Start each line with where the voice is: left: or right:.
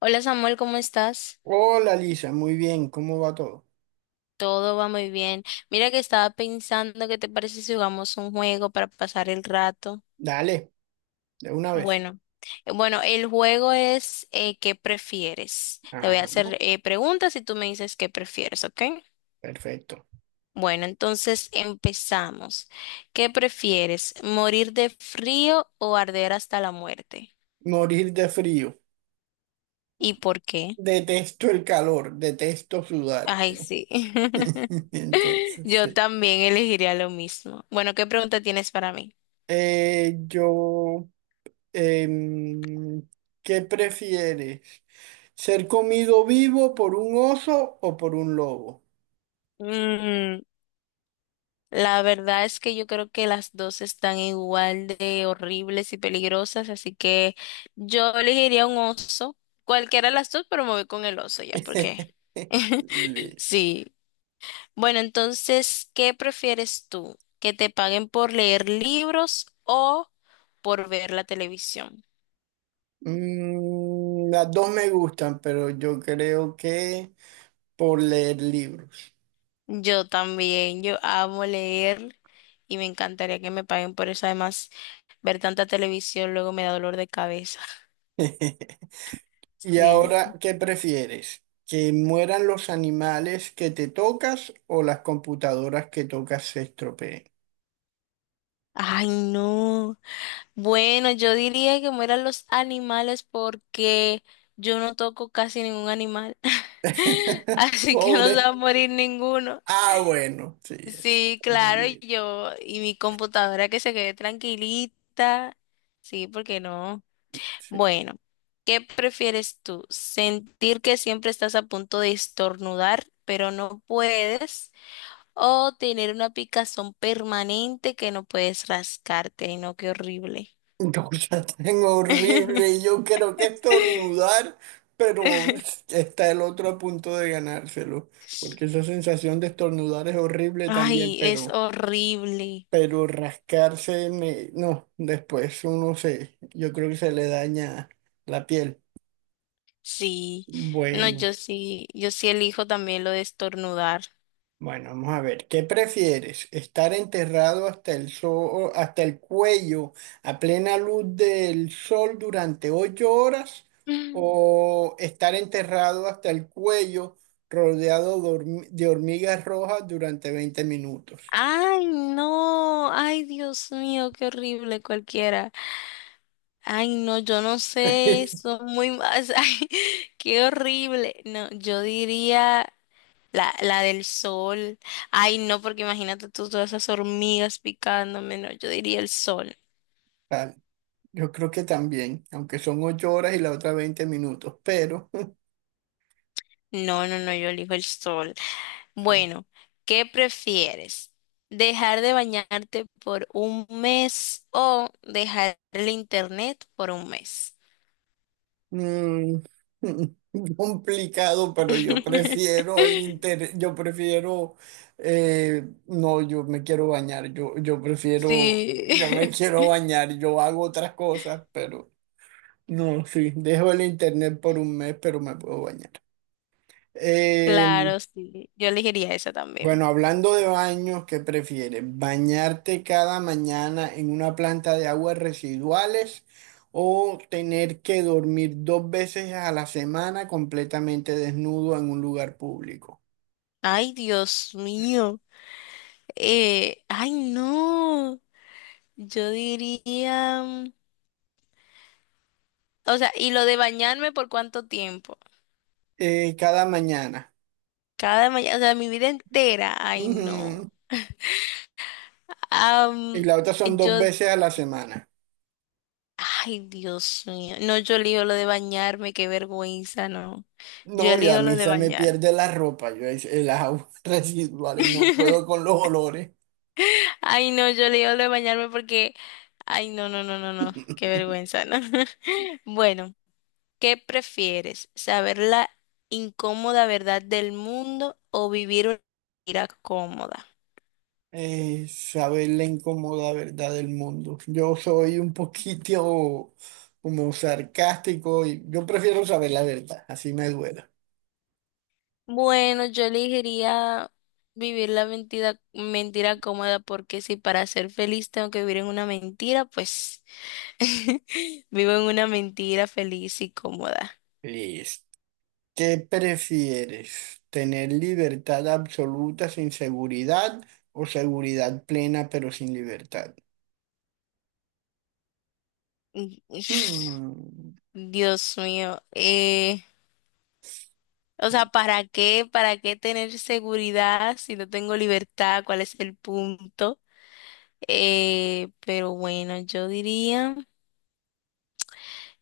left: Hola Samuel, ¿cómo estás?
right: Hola Lisa, muy bien, ¿cómo va todo?
left: Todo va muy bien. Mira que estaba pensando, ¿qué te parece si jugamos un juego para pasar el rato?
right: Dale, de una vez.
left: Bueno, bueno, el juego es ¿qué prefieres? Te
right: Ah,
left: voy a hacer preguntas y tú me dices qué prefieres, ¿ok?
right: perfecto.
left: Bueno, entonces empezamos. ¿Qué prefieres? ¿Morir de frío o arder hasta la muerte?
right: Morir de frío.
left: ¿Y por qué?
right: Detesto el calor, detesto sudar.
left: Ay, sí.
right: Entonces,
left: Yo
right: sí.
left: también elegiría lo mismo. Bueno, ¿qué pregunta tienes para mí?
right: Eh, yo, em, ¿Qué prefieres? ¿Ser comido vivo por un oso o por un lobo?
left: Mm, la verdad es que yo creo que las dos están igual de horribles y peligrosas, así que yo elegiría un oso, cualquiera de las dos, pero me voy con el oso ya, porque
right: Le-
left: sí. Bueno, entonces, ¿qué prefieres tú? ¿Que te paguen por leer libros o por ver la televisión?
right: Las dos me gustan, pero yo creo que por leer libros.
left: Yo también, yo amo leer y me encantaría que me paguen por eso. Además, ver tanta televisión luego me da dolor de cabeza.
right: Y
left: Sí.
right: ahora, ¿qué prefieres? ¿Que mueran los animales que te tocas o las computadoras que tocas se estropeen?
left: Ay, no. Bueno, yo diría que mueran los animales porque yo no toco casi ningún animal. Así que no se
right: Pobre.
left: va a morir ninguno.
right: Ah, bueno, sí, eso
left: Sí,
right: está muy
left: claro, y
right: bien.
left: yo y mi computadora que se quede tranquilita. Sí, ¿porque no?
right: Sí.
left: Bueno, ¿qué prefieres tú? ¿Sentir que siempre estás a punto de estornudar, pero no puedes? ¿O tener una picazón permanente que no puedes rascarte? No, qué horrible.
right: Cosa tan horrible, y yo creo que estornudar, pero está el otro a punto de ganárselo. Porque esa sensación de estornudar es horrible también,
left: Ay, es
right: pero,
left: horrible.
right: pero rascarse, no, después uno se, yo creo que se le daña la piel.
left: Sí. No,
right: Bueno,
left: yo sí, yo sí elijo también lo de estornudar.
right: bueno, vamos a ver. ¿Qué prefieres? ¿Estar enterrado hasta el sol, hasta el cuello a plena luz del sol durante 8 horas?
left: Mm.
right: ¿O estar enterrado hasta el cuello rodeado de de hormigas rojas durante 20 minutos?
left: Ay, no. Ay, Dios mío, qué horrible cualquiera. Ay, no, yo no sé, son muy más. Ay, qué horrible. No, yo diría la del sol. Ay, no, porque imagínate tú todas esas hormigas picándome. No, yo diría el sol.
right: Tal. Yo creo que también, aunque son 8 horas y la otra 20 minutos, pero
left: No, no, no, yo elijo el sol. Bueno, ¿qué prefieres? ¿Dejar de bañarte por un mes o dejar el internet por un mes?
right: Mm, complicado, pero yo prefiero el interés, yo prefiero, no, yo me quiero bañar, yo prefiero,
left: Sí,
right: yo me quiero bañar, yo hago otras cosas, pero no, sí, dejo el internet por un mes, pero me puedo bañar. Em,
left: claro, sí. Yo elegiría esa también.
right: bueno, hablando de baños, ¿qué prefieres? ¿Bañarte cada mañana en una planta de aguas residuales o tener que dormir dos veces a la semana completamente desnudo en un lugar público?
left: Ay, Dios mío. Ay, no. Yo diría, o sea, y lo de bañarme por cuánto tiempo.
right: Cada mañana.
left: Cada mañana, o sea, mi vida entera. Ay, no.
right: Ujú. Y
left: Am,
right: la otra son dos
left: yo
right: veces a la semana.
left: Ay, Dios mío. No, yo elijo lo de bañarme, qué vergüenza, no. Yo
right: No, y a
left: elijo
right: mí
left: lo de
right: se me
left: bañarme.
right: pierde la ropa, yo es- el agua residuales, no puedo con los olores.
left: Ay, no, yo elijo lo de bañarme porque, ay, no, no, no, no, no, qué vergüenza, ¿no? Bueno, ¿qué prefieres? ¿Saber la incómoda verdad del mundo o vivir una mentira cómoda?
right: Saber la incómoda verdad del mundo. Yo soy un poquito como sarcástico y yo prefiero saber la verdad, así me duela.
left: Bueno, yo elegiría vivir la mentira, mentira cómoda porque si para ser feliz tengo que vivir en una mentira, pues... Vivo en una mentira feliz y cómoda.
right: Listo. ¿Qué prefieres? ¿Tener libertad absoluta sin seguridad o seguridad plena pero sin libertad?
left: Mm,
right: Hmm,
left: Dios mío. O sea, ¿para qué? ¿Para qué tener seguridad si no tengo libertad? ¿Cuál es el punto? Pero bueno,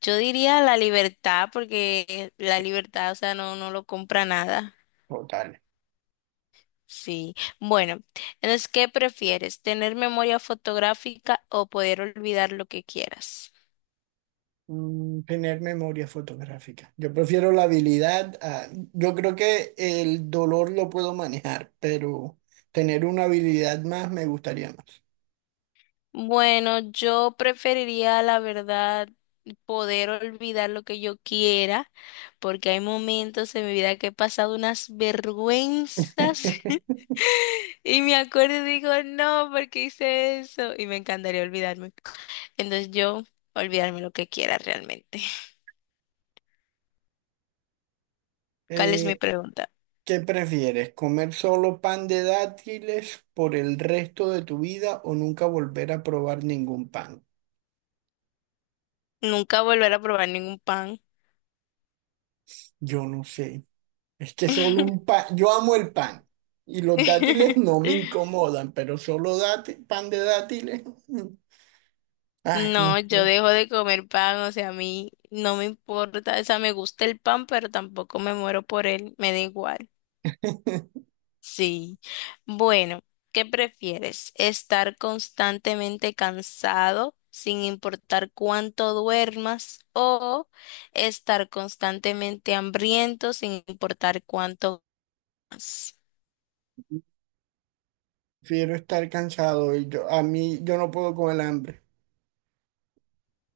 left: yo diría la libertad, porque la libertad, o sea, no, no lo compra nada.
right: Total.
left: Sí. Bueno, entonces, ¿qué prefieres? ¿Tener memoria fotográfica o poder olvidar lo que quieras?
right: Tener memoria fotográfica. Yo prefiero la habilidad. Yo creo que el dolor lo puedo manejar, pero tener una habilidad más me gustaría más.
left: Bueno, yo preferiría, la verdad, poder olvidar lo que yo quiera, porque hay momentos en mi vida que he pasado unas vergüenzas y me acuerdo y digo, no, ¿porque hice eso? Y me encantaría olvidarme. Entonces yo, olvidarme lo que quiera realmente. ¿Cuál es mi
right: Eh,
left: pregunta?
right: ¿Qué prefieres? ¿Comer solo pan de dátiles por el resto de tu vida o nunca volver a probar ningún pan?
left: Nunca volver a probar ningún pan.
right: Yo no sé. Es que solo un pan. Yo amo el pan y los dátiles no me incomodan, pero solo pan de dátiles. mm, Ay, no
left: No, yo
right: sé.
left: dejo de comer pan, o sea, a mí no me importa, o sea, me gusta el pan, pero tampoco me muero por él, me da igual. Sí. Bueno, ¿qué prefieres? ¿Estar constantemente cansado sin importar cuánto duermas o estar constantemente hambriento sin importar cuánto comas?
right: Prefiero estar cansado y a mí, yo no puedo con el hambre.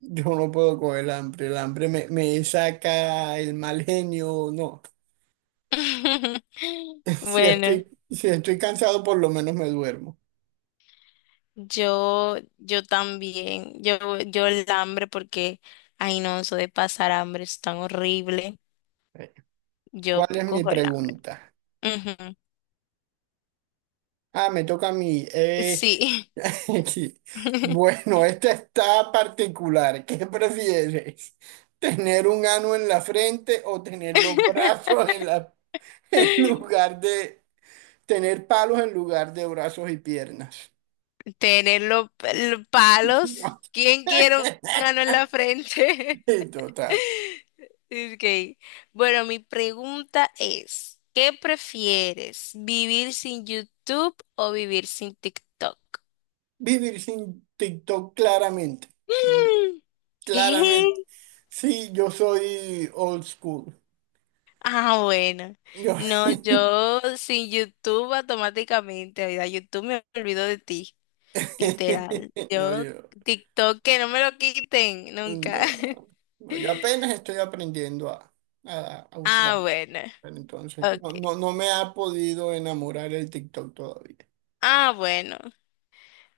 right: Yo no puedo con el hambre. El hambre me saca el mal genio. No. Si
left: Bueno.
right: estoy, si estoy cansado, por lo menos me duermo.
left: Yo también, yo el hambre porque, ay no, eso de pasar hambre es tan horrible.
right: Eh,
left: Yo
right: ¿Cuál es mi
left: cojo el hambre.
right: pregunta?
left: Ujú,
right: Ah, me toca a mí.
left: sí.
right: Sí. Bueno, esta está particular. ¿Qué prefieres? ¿Tener un ano en la frente o tener los brazos en la, en lugar de tener palos en lugar de brazos y piernas?
left: Tener los palos. ¿Quién quiere un ano en la frente?
right: Total.
left: Okay. Bueno, mi pregunta es, ¿qué prefieres? ¿Vivir sin YouTube o vivir sin TikTok?
right: Vivir sin TikTok claramente. Mm,
left: Mm,
right: Claramente.
left: ¿qué?
right: Sí, yo soy old school.
left: Ah, bueno.
right: Yo,
left: No, yo sin YouTube automáticamente, oiga, YouTube me olvido de ti, literal.
right: no,
left: Yo
right: yo,
left: TikTok que no me lo quiten nunca.
right: no, no, yo apenas estoy aprendiendo a, a usar.
left: Ah, bueno.
right: Pero entonces,
left: Ok.
right: no, no, no me ha podido enamorar el TikTok todavía.
left: Ah, bueno.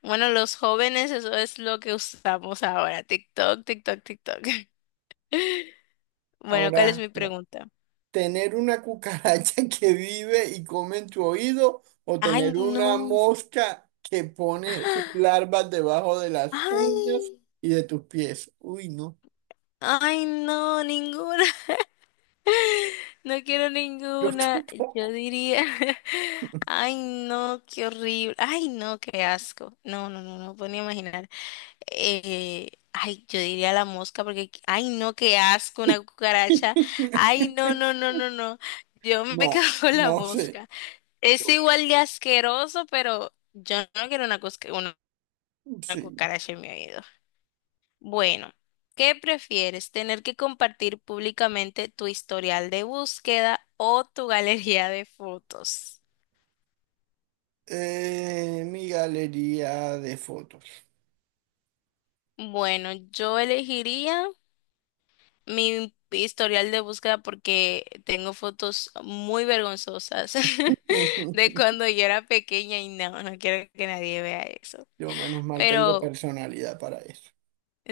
left: Bueno, los jóvenes, eso es lo que usamos ahora. TikTok, TikTok, TikTok. Bueno, ¿cuál es
right: Ahora,
left: mi pregunta?
right: ¿tener una cucaracha que vive y come en tu oído o
left: Ay,
right: tener una
left: no.
right: mosca que pone sus larvas debajo de las uñas
left: Ay,
right: y de tus pies? Uy, no,
left: ay, no, ninguna. No quiero
right: yo
left: ninguna. Yo
right: tampoco.
left: diría, ay, no, qué horrible. Ay, no, qué asco. No, no, no, no puedo ni imaginar. Ay, yo diría la mosca porque, ay, no, qué asco, una cucaracha. Ay, no, no, no, no, no. Yo me quedo
right: No,
left: con la
right: no sé.
left: mosca. Es
right: Yo creo-
left: igual de asqueroso, pero yo no quiero una, una
right: sí.
left: cucaracha en mi oído. Bueno, ¿qué prefieres? ¿Tener que compartir públicamente tu historial de búsqueda o tu galería de fotos?
right: Mi galería de fotos.
left: Bueno, yo elegiría mi historial de búsqueda porque tengo fotos muy vergonzosas de cuando yo era pequeña y no, no quiero que nadie vea eso.
right: Yo menos mal tengo
left: Pero
right: personalidad para eso.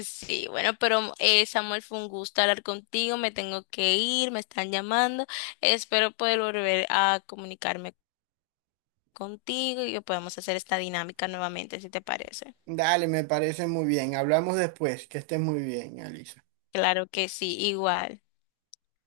left: sí, bueno, pero Samuel, fue un gusto hablar contigo, me tengo que ir, me están llamando, espero poder volver a comunicarme contigo y podemos hacer esta dinámica nuevamente, si te parece.
right: Dale, me parece muy bien. Hablamos después. Que estés muy bien, Alisa.
left: Claro que sí, igual.